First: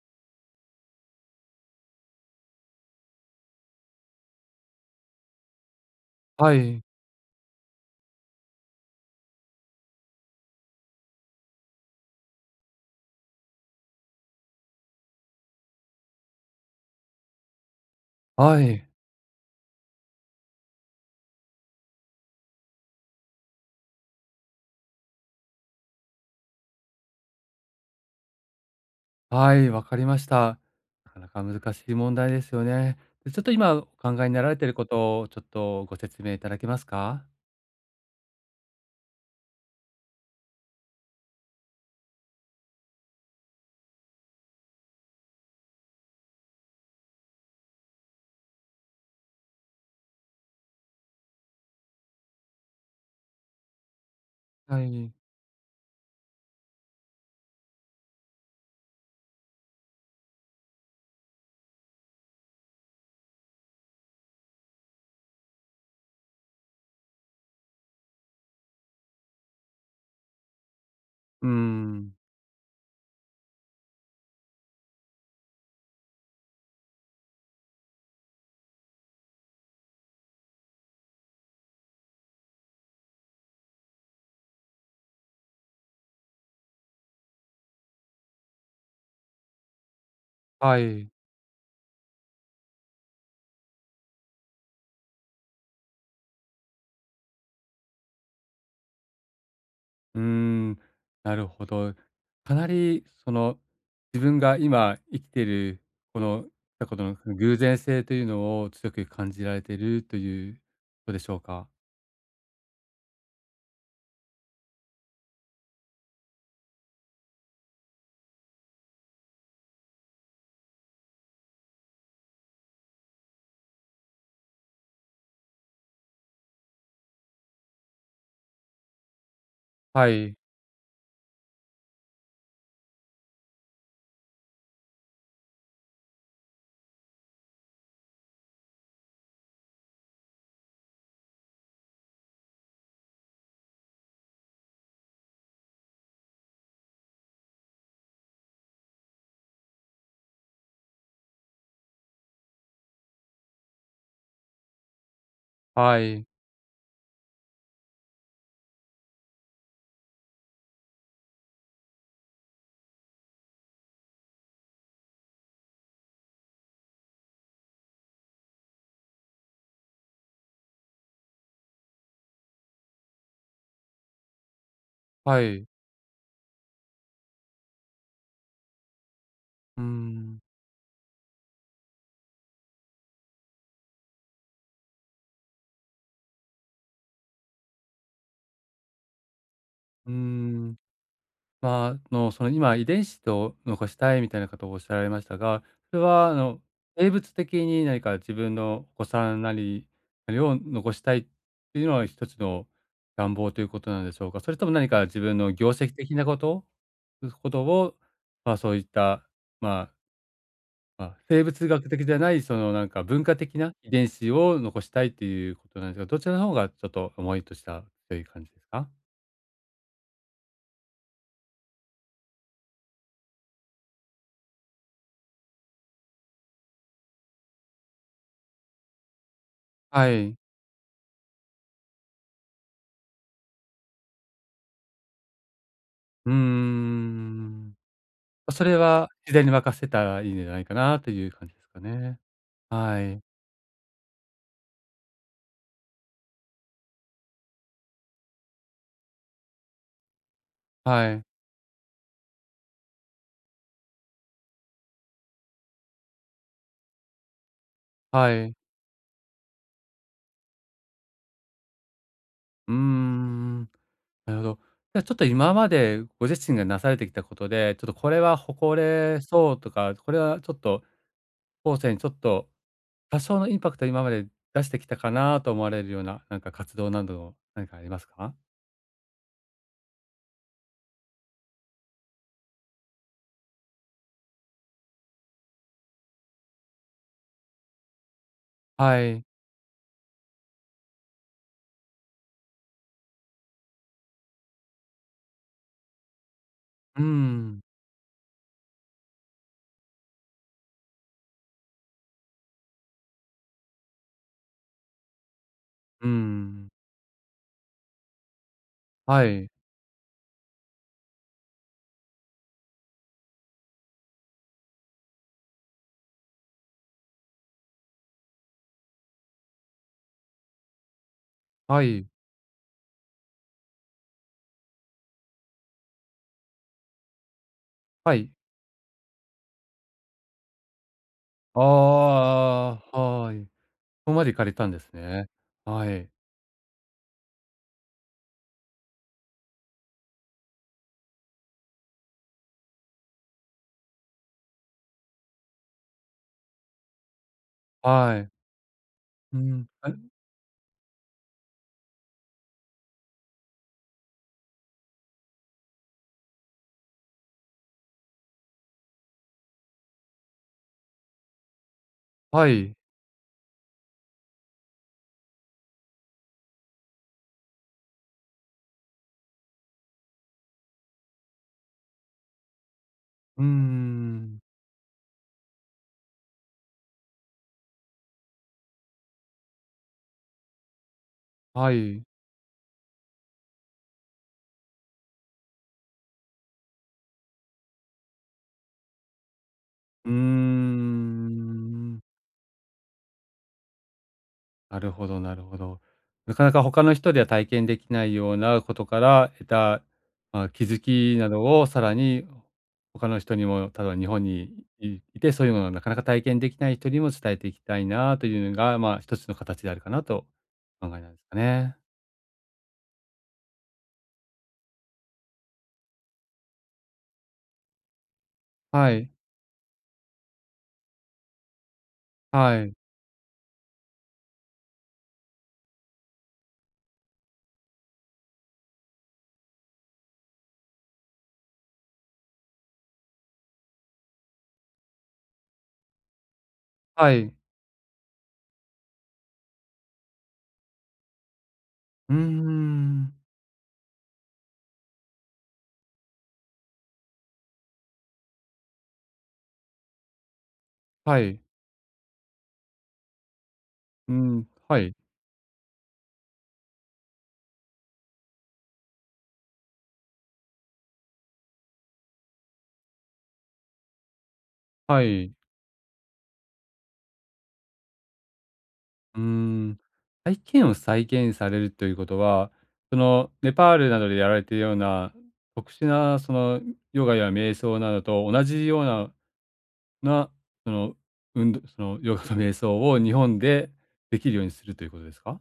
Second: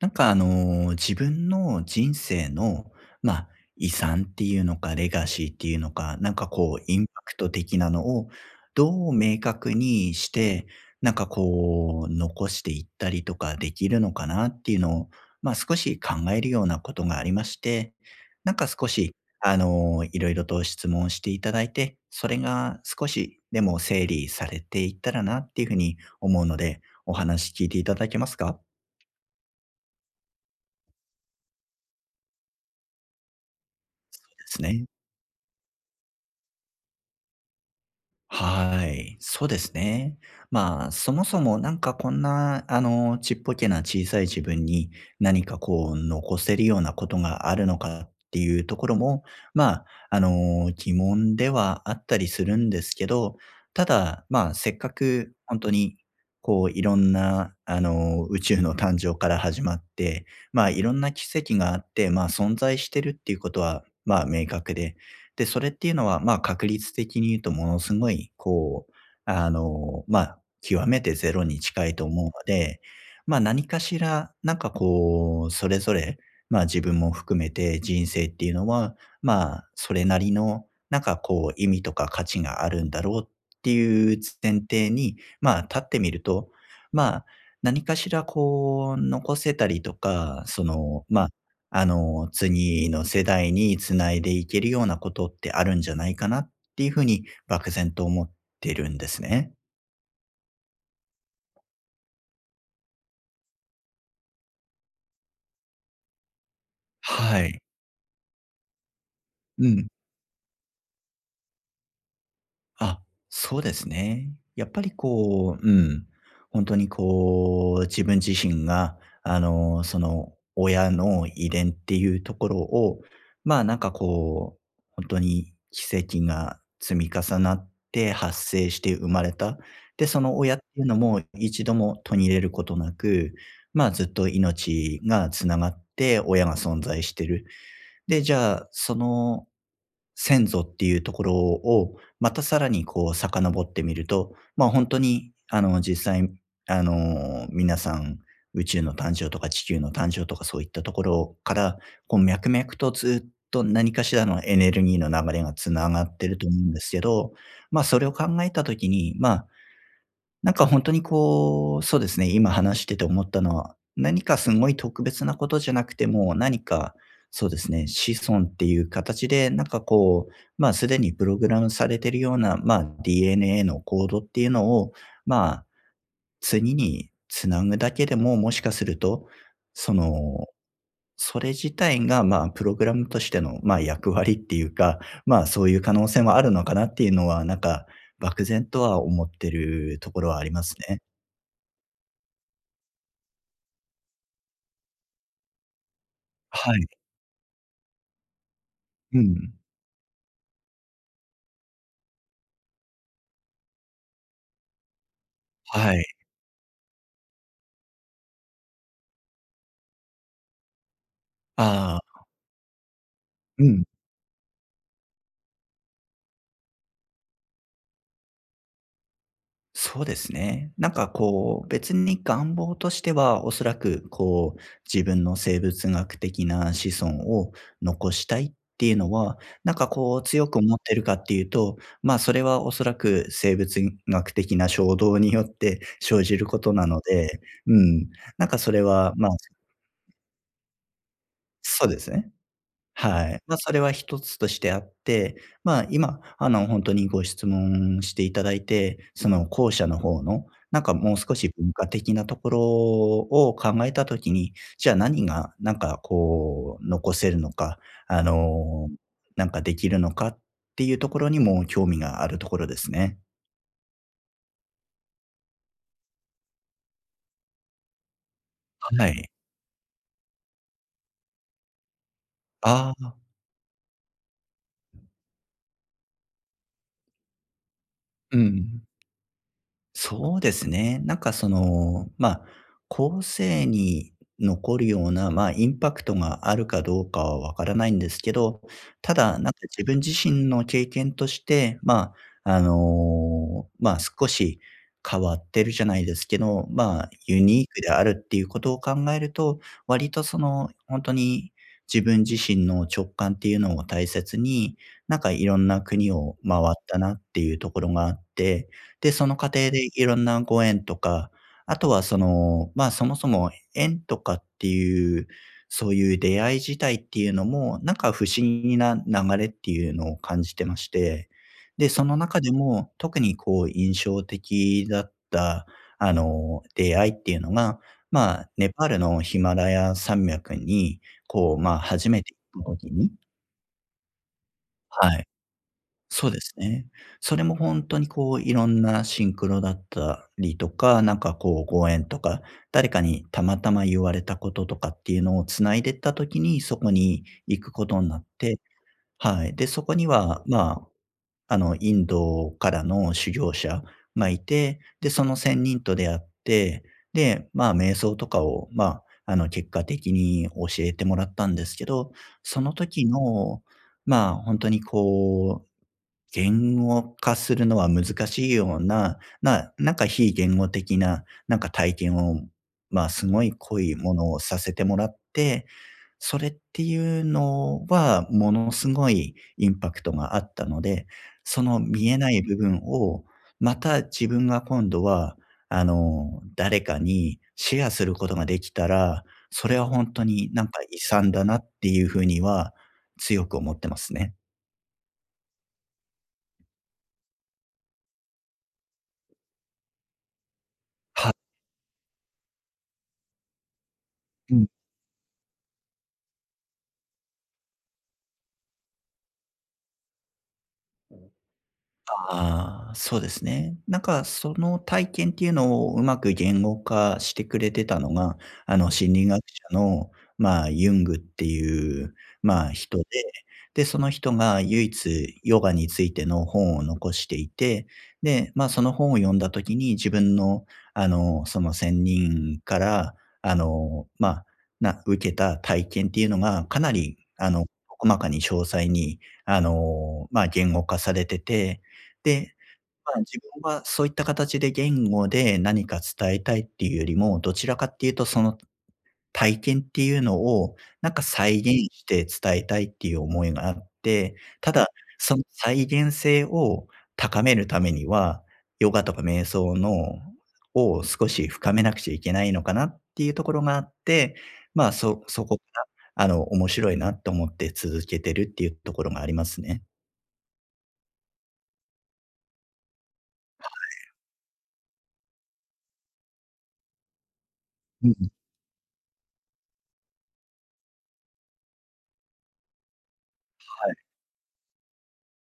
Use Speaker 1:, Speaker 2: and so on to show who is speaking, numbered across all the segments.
Speaker 1: なんか、あの、自分の人生の、まあ、遺産っていうのか、レガシーっていうのか、なんか
Speaker 2: は
Speaker 1: こう、
Speaker 2: い、
Speaker 1: インパクト的なのをどう明確にして、なんかこう、残していったりとかできるのかなっていうのを、まあ、少し考えるようなことがありまして、なん
Speaker 2: は
Speaker 1: か少
Speaker 2: い、
Speaker 1: し、あの、いろいろと質問していただいて、それが少しでも整理されていったらなっていうふうに思うので、お話聞いていただけますか。
Speaker 2: はい、わかりました。なかなか難しい問題ですよね。で、ちょっと今お考えにな
Speaker 1: で
Speaker 2: られ
Speaker 1: す
Speaker 2: ている
Speaker 1: ね。
Speaker 2: ことをちょっとご説明いただけますか？
Speaker 1: はい、そうですね。まあ、そもそもなんかこんな、あの、ちっぽけな小さい自分に何かこう残せるようなことがあるのかっていうところも、まあ、あの、疑問ではあったりするんですけど、ただ、まあ、せっ
Speaker 2: は
Speaker 1: か
Speaker 2: い。
Speaker 1: く本当に、こういろんな、あの、宇宙の誕生から始まって、まあ、いろんな奇跡があって、まあ、存在してるっていうことは、まあ、明確で、で、それっていうのは、まあ、確率的に言うとものすごい、こう、あの、まあ、極めてゼロ
Speaker 2: う
Speaker 1: に近いと
Speaker 2: ん。
Speaker 1: 思うので、まあ、何かしら、なんかこう、それぞれ、まあ、自分も含めて人生っていうのは、まあ、それなりの、なんかこう、意味とか価値があるんだろうっていう前提に、まあ、立ってみると、まあ、何かしらこう、残せたりとか、そ
Speaker 2: は
Speaker 1: の、
Speaker 2: い。
Speaker 1: まあ、あの、次の世代に繋いでいけるようなことってあるんじゃないかなっていうふうに漠然と思ってるんですね。
Speaker 2: うーん、なるほど。かなりその、自分が今生きているこの過去のその
Speaker 1: は
Speaker 2: 偶
Speaker 1: い。
Speaker 2: 然性というのを強く感じられ
Speaker 1: う
Speaker 2: てい
Speaker 1: ん。
Speaker 2: るということでしょうか？
Speaker 1: あ、そうですね。やっぱりこう、うん、本当にこう、自分自身が、あの、その、親の遺伝っていうところを、まあ、なんかこう、本当に奇跡が積み重なって発生して生まれた。で、
Speaker 2: は
Speaker 1: その
Speaker 2: い、
Speaker 1: 親っていうのも一度も途切れることなく、まあ、ずっと命がつながって親が存在してる。で、じゃあ、その先祖っていうところを、またさらにこう遡ってみると、まあ、本当に、あの、実際、あの、皆さん宇宙の誕生とか地球の誕生とかそういったところから、こう脈々とずっと何かしらのエネルギーの流れがつな
Speaker 2: は
Speaker 1: がっ
Speaker 2: い、
Speaker 1: てると思うんですけど、まあ、それを考えた時に、まあ、なんか本当にこう、そうですね、今話してて思ったのは、何かすごい特別なことじゃなくても、何か、そうですね、子孫っていう形で、なんかこう、まあ、すでにプログラムされてるような、まあ、DNA のコードっていうのを、
Speaker 2: は
Speaker 1: まあ、
Speaker 2: い。
Speaker 1: 次につなぐだけでも、もしかすると、
Speaker 2: うー
Speaker 1: そ
Speaker 2: ん、
Speaker 1: の、それ自体が、まあ、プログラムとしての、まあ、役割っていうか、まあ、そういう可能性もあるのかなっていうのは、なんか漠然とは思ってる
Speaker 2: う
Speaker 1: と
Speaker 2: ー
Speaker 1: ころはあります
Speaker 2: ん。
Speaker 1: ね。
Speaker 2: まあ、その今遺伝子と残したいみたいなことをおっしゃられましたが、それは
Speaker 1: はい。
Speaker 2: 生物的に何か自分のお子
Speaker 1: う
Speaker 2: さん
Speaker 1: ん。
Speaker 2: なりなりを残したいっていうのは一つの願望ということなんでしょうか？それとも何か自分の業
Speaker 1: は
Speaker 2: 績
Speaker 1: い。
Speaker 2: 的なことことを、まあ、そういった、まあ、まあ、生物学
Speaker 1: あ
Speaker 2: 的じゃ
Speaker 1: あ、
Speaker 2: ない、そのなんか文化的
Speaker 1: う
Speaker 2: な
Speaker 1: ん。
Speaker 2: 遺伝子を残したいっていうことなんですが、どちらの方がちょっと思いとしたという感じですか？
Speaker 1: そうですね。なんかこう、別に願望としては、おそらくこう、自分の生物学的な子孫を残したいっていうのは、なんか
Speaker 2: は
Speaker 1: こう
Speaker 2: い。
Speaker 1: 強く思ってるかっていうと、まあ、それはおそらく生物学的な衝動によって生
Speaker 2: うー
Speaker 1: じることなので、う
Speaker 2: ん。
Speaker 1: ん、なんか
Speaker 2: そ
Speaker 1: そ
Speaker 2: れ
Speaker 1: れ
Speaker 2: は
Speaker 1: は、まあ、
Speaker 2: 自然に任せたらいいんじゃないかなという感じですか
Speaker 1: そうです
Speaker 2: ね。
Speaker 1: ね。
Speaker 2: はい。
Speaker 1: はい。まあ、それは一つとしてあって、まあ、今、あの、本当にご質問していただいて、その後者の方の、なんか
Speaker 2: は
Speaker 1: もう
Speaker 2: い。
Speaker 1: 少し文化的なところを考えたときに、じゃあ何がなんかこう残せるのか、あ
Speaker 2: はい。
Speaker 1: の、なんかできるのかっていうところにも興味があるところ
Speaker 2: うー
Speaker 1: ですね。
Speaker 2: ん。なるほど。じゃあちょっと今までご自身がなされてきたことで、ちょっとこれは誇
Speaker 1: は
Speaker 2: れ
Speaker 1: い。
Speaker 2: そうとか、これはちょっと後世にちょっと
Speaker 1: ああ、
Speaker 2: 多少のインパクトを今まで出してきたかなと思われるような、なんか活動など何かありますか？
Speaker 1: うん。そうですね。なんかその、まあ、後世に残るような、まあ、インパクトがあるかどうかはわからないんですけど、
Speaker 2: は
Speaker 1: た
Speaker 2: い。
Speaker 1: だ、なんか自分自身の経験として、まあ、あの、まあ、少し変わってるじゃないですけど、
Speaker 2: う
Speaker 1: ま
Speaker 2: ー
Speaker 1: あ、ユ
Speaker 2: ん。
Speaker 1: ニークであるっていうことを考えると、割とその、本当に自分自身の直感っていうのを大切に、なんかいろんな
Speaker 2: うー
Speaker 1: 国を回
Speaker 2: ん。
Speaker 1: ったなっていうところがあって、で、そ
Speaker 2: は
Speaker 1: の過
Speaker 2: い。
Speaker 1: 程でいろんなご縁とか、あとはその、まあ、そもそも縁とかっていう、そういう出会い自体っていうのも、なんか不思議な流れっていうのを感じてまして、
Speaker 2: は
Speaker 1: で、そ
Speaker 2: い。
Speaker 1: の中でも特にこう印象的だった、あの、出会いっていうのが、
Speaker 2: はい。
Speaker 1: まあ、ネパールのヒマラヤ山脈に、こう、まあ、初め
Speaker 2: あ
Speaker 1: て行っ
Speaker 2: あ、
Speaker 1: た時
Speaker 2: あ
Speaker 1: に。
Speaker 2: あ、はい。ここまで行かれたんです
Speaker 1: はい。
Speaker 2: ね。はい。
Speaker 1: そうですね。それも本当にこう、いろんなシンクロだったりとか、なんかこうご縁とか、誰かにたまたま言われたこととかっていうのを繋いでった時に、そこに行くことにな
Speaker 2: は
Speaker 1: っ
Speaker 2: い。
Speaker 1: て、
Speaker 2: う
Speaker 1: はい。で、
Speaker 2: ん、
Speaker 1: そ
Speaker 2: え、
Speaker 1: こには、まあ、あの、インドからの修行者がいて、で、その仙人と出会って、で、まあ、瞑想とかを、まあ、あの、結果的に教えてもらったんですけど、
Speaker 2: は
Speaker 1: その
Speaker 2: い。
Speaker 1: 時の、まあ、本当にこう、言語化するのは難しいような、なんか非言語的な、なんか体験を、まあ、すご
Speaker 2: うん
Speaker 1: い濃いも
Speaker 2: ん。
Speaker 1: のをさせてもらって、それっていうのは、ものすごいインパクトがあったので、そ
Speaker 2: は
Speaker 1: の
Speaker 2: い。
Speaker 1: 見えない部分を、また自分が今度は、あの、誰かにシェアすることができたら、それは
Speaker 2: う
Speaker 1: 本
Speaker 2: ー
Speaker 1: 当になんか遺産だなって
Speaker 2: ん。
Speaker 1: いうふうには強く思ってますね。
Speaker 2: なるほど、なるほど。なかなか他の人では体験できないようなことから得た、まあ、気づきな
Speaker 1: は
Speaker 2: どをさらに他の人にも、ただ日本に
Speaker 1: うん。
Speaker 2: いいて、そういうものをなかなか体験できない人にも伝えていきたいなというのが、まあ、一つの形であるかなとお考えなんですかね。
Speaker 1: ああ、そうですね。なんかその体験っていうのをうまく言語化してくれてたのが、あの
Speaker 2: はい、
Speaker 1: 心理学者の、まあ、ユングっていう、
Speaker 2: は
Speaker 1: まあ、
Speaker 2: い、
Speaker 1: 人で、で、その人が唯一ヨガについての本を残していて、で、まあ、その本を読んだ時に自分の、あの、その仙人から、あの、まあ、受けた体験っていうのがかな
Speaker 2: は
Speaker 1: り、
Speaker 2: い。
Speaker 1: あの、細かに詳細に、あの、まあ、言語化されてて、
Speaker 2: うー
Speaker 1: で、ま
Speaker 2: ん。
Speaker 1: あ、自分はそういった形で言語で何か伝えたいっていうよりも、どちらかっていうとその体験っていうのを、なん
Speaker 2: は
Speaker 1: か
Speaker 2: い。
Speaker 1: 再現して伝えたいっていう思いがあっ
Speaker 2: う
Speaker 1: て、
Speaker 2: ん、
Speaker 1: た
Speaker 2: は
Speaker 1: だ、
Speaker 2: い、
Speaker 1: その再現性を高めるためには、ヨガとか瞑想のを少し深めなくちゃいけないのかなっていうところがあって、
Speaker 2: はい。
Speaker 1: そこがあの、面白いなと思って続けてるっていうところ
Speaker 2: う
Speaker 1: が
Speaker 2: ー
Speaker 1: あります
Speaker 2: ん。
Speaker 1: ね。
Speaker 2: 体験を再現されるということは、そのネパールなどでやられているような特殊なそのヨガや瞑想など
Speaker 1: うん。
Speaker 2: と同じようなな、その、運動そのヨガと瞑想を日本でできるようにするということですか？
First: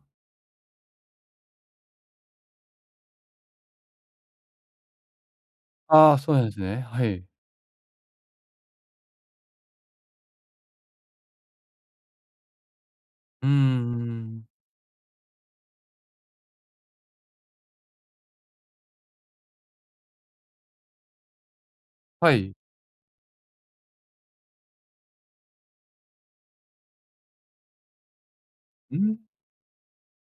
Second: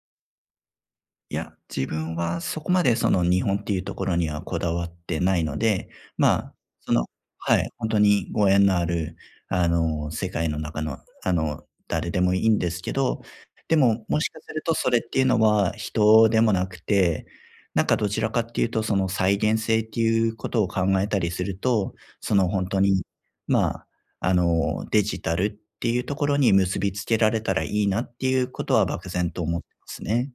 Speaker 1: いや、自分はそこまでその日本っていうところにはこだわってないので、
Speaker 2: ああ、
Speaker 1: ま
Speaker 2: そうなんで
Speaker 1: あ、
Speaker 2: すね。
Speaker 1: そ
Speaker 2: は
Speaker 1: の、
Speaker 2: い。
Speaker 1: はい、ほんとにご縁のある、あの、世界の中の、あの、誰でもいいんですけど、
Speaker 2: う
Speaker 1: でも、もしか
Speaker 2: んん。
Speaker 1: するとそれっていうのは人でもなくて、なんかどちらかっていうとその再現性っていうことを考えたりすると、
Speaker 2: は
Speaker 1: その
Speaker 2: い。
Speaker 1: ほんとに、まあ、あの、デジタルっていうところに結びつけられたらいいなっていうことは
Speaker 2: う
Speaker 1: 漠
Speaker 2: ん？
Speaker 1: 然と思ってますね。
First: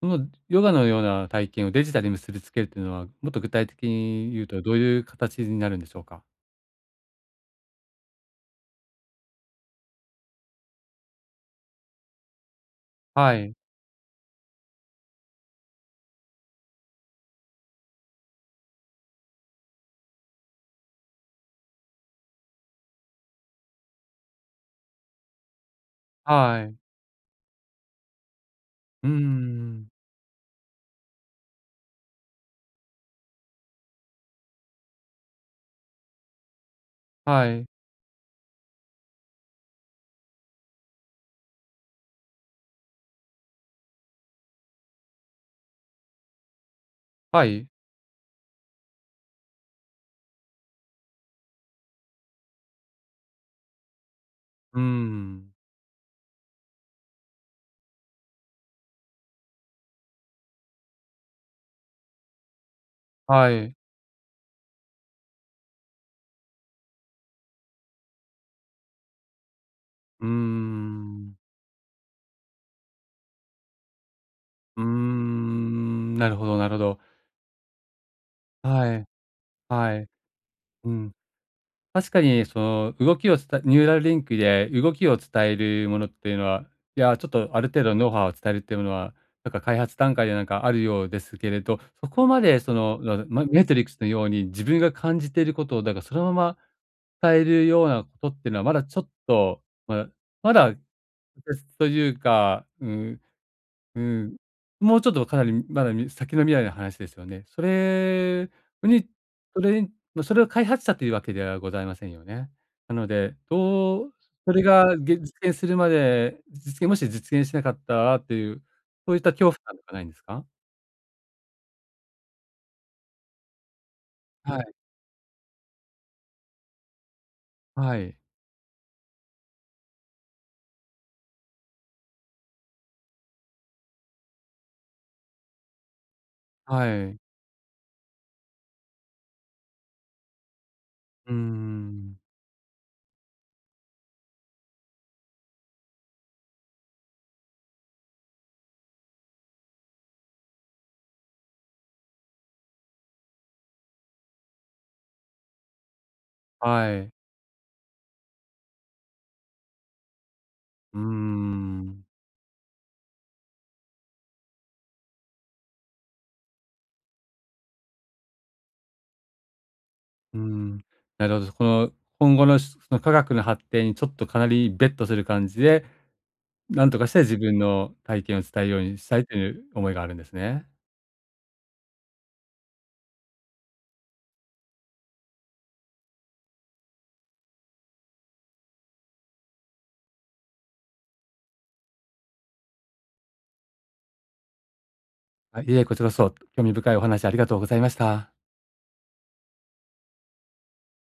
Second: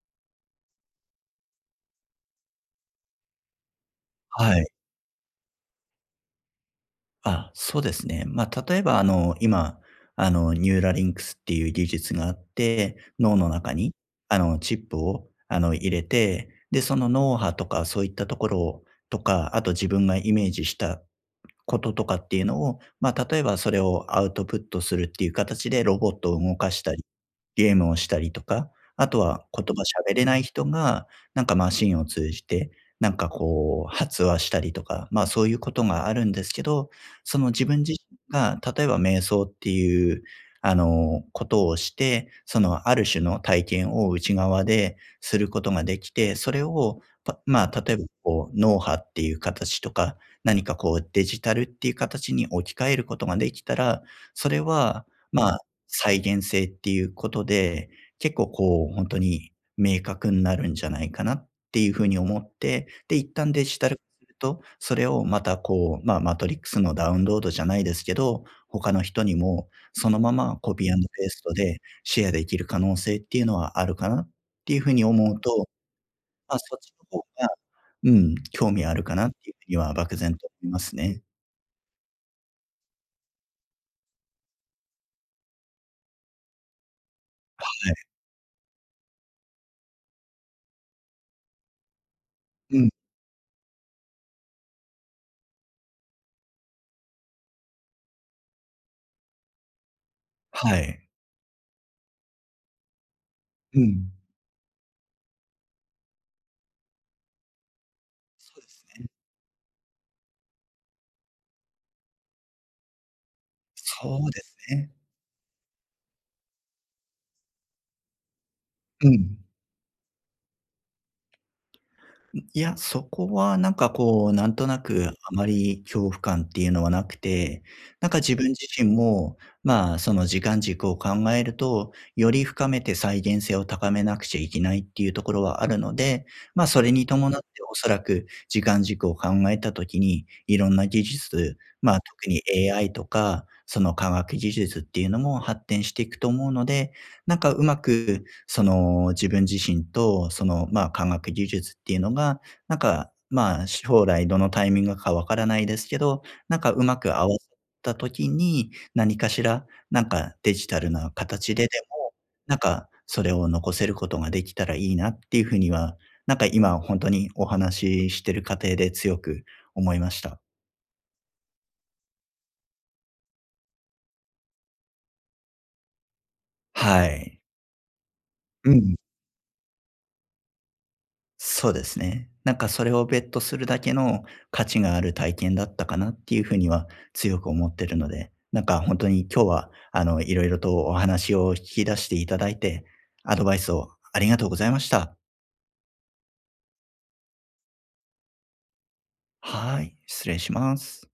Speaker 2: そのヨガのような体験をデジタルに結びつけるというのは、もっと具体的に言う
Speaker 1: は
Speaker 2: と
Speaker 1: い。
Speaker 2: どういう形になるんでしょうか？
Speaker 1: あ、そうですね。まあ、例えば、あの、今、あの、ニューラリンクスっていう技術があって、
Speaker 2: は
Speaker 1: 脳の
Speaker 2: い。
Speaker 1: 中に、あの、チップを、あの、入れて、で、その脳波とかそういったところをとか、あと自分がイメージしたこととかっていうのを、まあ、例えばそれをアウトプットするっていう形でロボットを動
Speaker 2: は
Speaker 1: か
Speaker 2: い。
Speaker 1: したり、ゲームをしたりとか、あ
Speaker 2: うう
Speaker 1: とは言葉
Speaker 2: ん。
Speaker 1: 喋れない人が、なんかマシンを通じて、なんかこう発話したりとか、まあ、そういうことがあるんですけど、その
Speaker 2: は
Speaker 1: 自
Speaker 2: い。
Speaker 1: 分自身が例えば瞑想っていう、あの、ことをして、そのある種の体験を内側ですることができて、それを、
Speaker 2: はい。
Speaker 1: まあ、例えばこう脳波っていう形とか、何かこうデジタルっていう形に置き換えることができたら、それ
Speaker 2: うー
Speaker 1: は、ま
Speaker 2: ん。
Speaker 1: あ、再現性っていうことで、結構こう本当に明確になるんじゃないかなっていうふうに思って、で、一
Speaker 2: は
Speaker 1: 旦デ
Speaker 2: い。
Speaker 1: ジタル化すると、それをまたこう、まあ、マトリックスのダウンロードじゃないですけど、他の人にもその
Speaker 2: うー
Speaker 1: ままコピーペー
Speaker 2: ん。
Speaker 1: ストでシェアできる可能性っていうのはあるかなっていう
Speaker 2: うー
Speaker 1: ふうに思うと、
Speaker 2: ん、なるほ
Speaker 1: ま
Speaker 2: ど、
Speaker 1: あ、
Speaker 2: な
Speaker 1: そ
Speaker 2: る
Speaker 1: っ
Speaker 2: ほ
Speaker 1: ち
Speaker 2: ど。
Speaker 1: の方がうん、興味あ
Speaker 2: は
Speaker 1: る
Speaker 2: い、
Speaker 1: かなっていうふうには
Speaker 2: はい。
Speaker 1: 漠然と思いま
Speaker 2: う
Speaker 1: す
Speaker 2: ん。
Speaker 1: ね。
Speaker 2: 確かにその動きをつたニューラルリンクで動きを伝えるものっていうのは、いや、ちょっとある程度ノウハウを伝えるっていうのは、なんか開発段階でなんかあるようですけれど、そこまでそ
Speaker 1: うん、
Speaker 2: の、なま、メトリックスのように自分が感じていることをだからそのまま伝えるようなことっていうのはまだちょっと、まだま
Speaker 1: は
Speaker 2: だ、
Speaker 1: い。
Speaker 2: というか、
Speaker 1: う
Speaker 2: う
Speaker 1: ん。
Speaker 2: ん。もうちょっとかなりまだみ先の未来の話ですよね。
Speaker 1: そうですね。
Speaker 2: にそれにま、それを開発したというわけではございませんよね。なので、どう
Speaker 1: そうで
Speaker 2: そ
Speaker 1: す
Speaker 2: れ
Speaker 1: ね。
Speaker 2: がげ実現するまで、実現もし実現しなかったらっていう、
Speaker 1: う
Speaker 2: そういった
Speaker 1: ん。
Speaker 2: 恐怖感とかないんですか？
Speaker 1: いや、そこはなんかこう、なん
Speaker 2: は
Speaker 1: と
Speaker 2: い。
Speaker 1: なくあまり恐怖感っていうのはなくて、
Speaker 2: は
Speaker 1: なんか
Speaker 2: い。
Speaker 1: 自分自身も、まあ、その時間軸を考えると、より深めて再現性を高めなくちゃいけないっていうところはあるので、まあ、それ
Speaker 2: は
Speaker 1: に
Speaker 2: い。
Speaker 1: 伴っておそらく時間軸を考えたときに、いろんな技
Speaker 2: うー
Speaker 1: 術、まあ、
Speaker 2: ん。
Speaker 1: 特に AI とか、その科学技術っていうのも発展していくと思うので、なんかうまく、その自分自身と、その、まあ、科学技術っていうのがなんか、まあ、将来どのタイミングかわからないですけど、なんかうま
Speaker 2: はい。
Speaker 1: く合わせった時に、何かしら、なんかデジタル
Speaker 2: うー
Speaker 1: な形でで
Speaker 2: ん。
Speaker 1: も、なんかそれを残せることができたらいいなっていうふうには、なんか今本当にお話ししてる過程で強く思いまし
Speaker 2: う
Speaker 1: た。
Speaker 2: ーん。なるほど。この今後のしその科学の発展にちょっとかなりベットする感じでなんと
Speaker 1: は
Speaker 2: かして自
Speaker 1: い。
Speaker 2: 分の体験を伝え
Speaker 1: う
Speaker 2: るよう
Speaker 1: ん。
Speaker 2: にしたいという思いがあるんですね。
Speaker 1: そうですね。なんかそれをベットするだけの価値がある体験だったかなっていうふうには強く思ってるので、なんか本当に今日はあのいろいろとお話を引き出していただいて、アドバイスをありがとうございました。
Speaker 2: あ、いえ、こちらこそ興味深いお話ありがとうございました。
Speaker 1: はい、失礼します。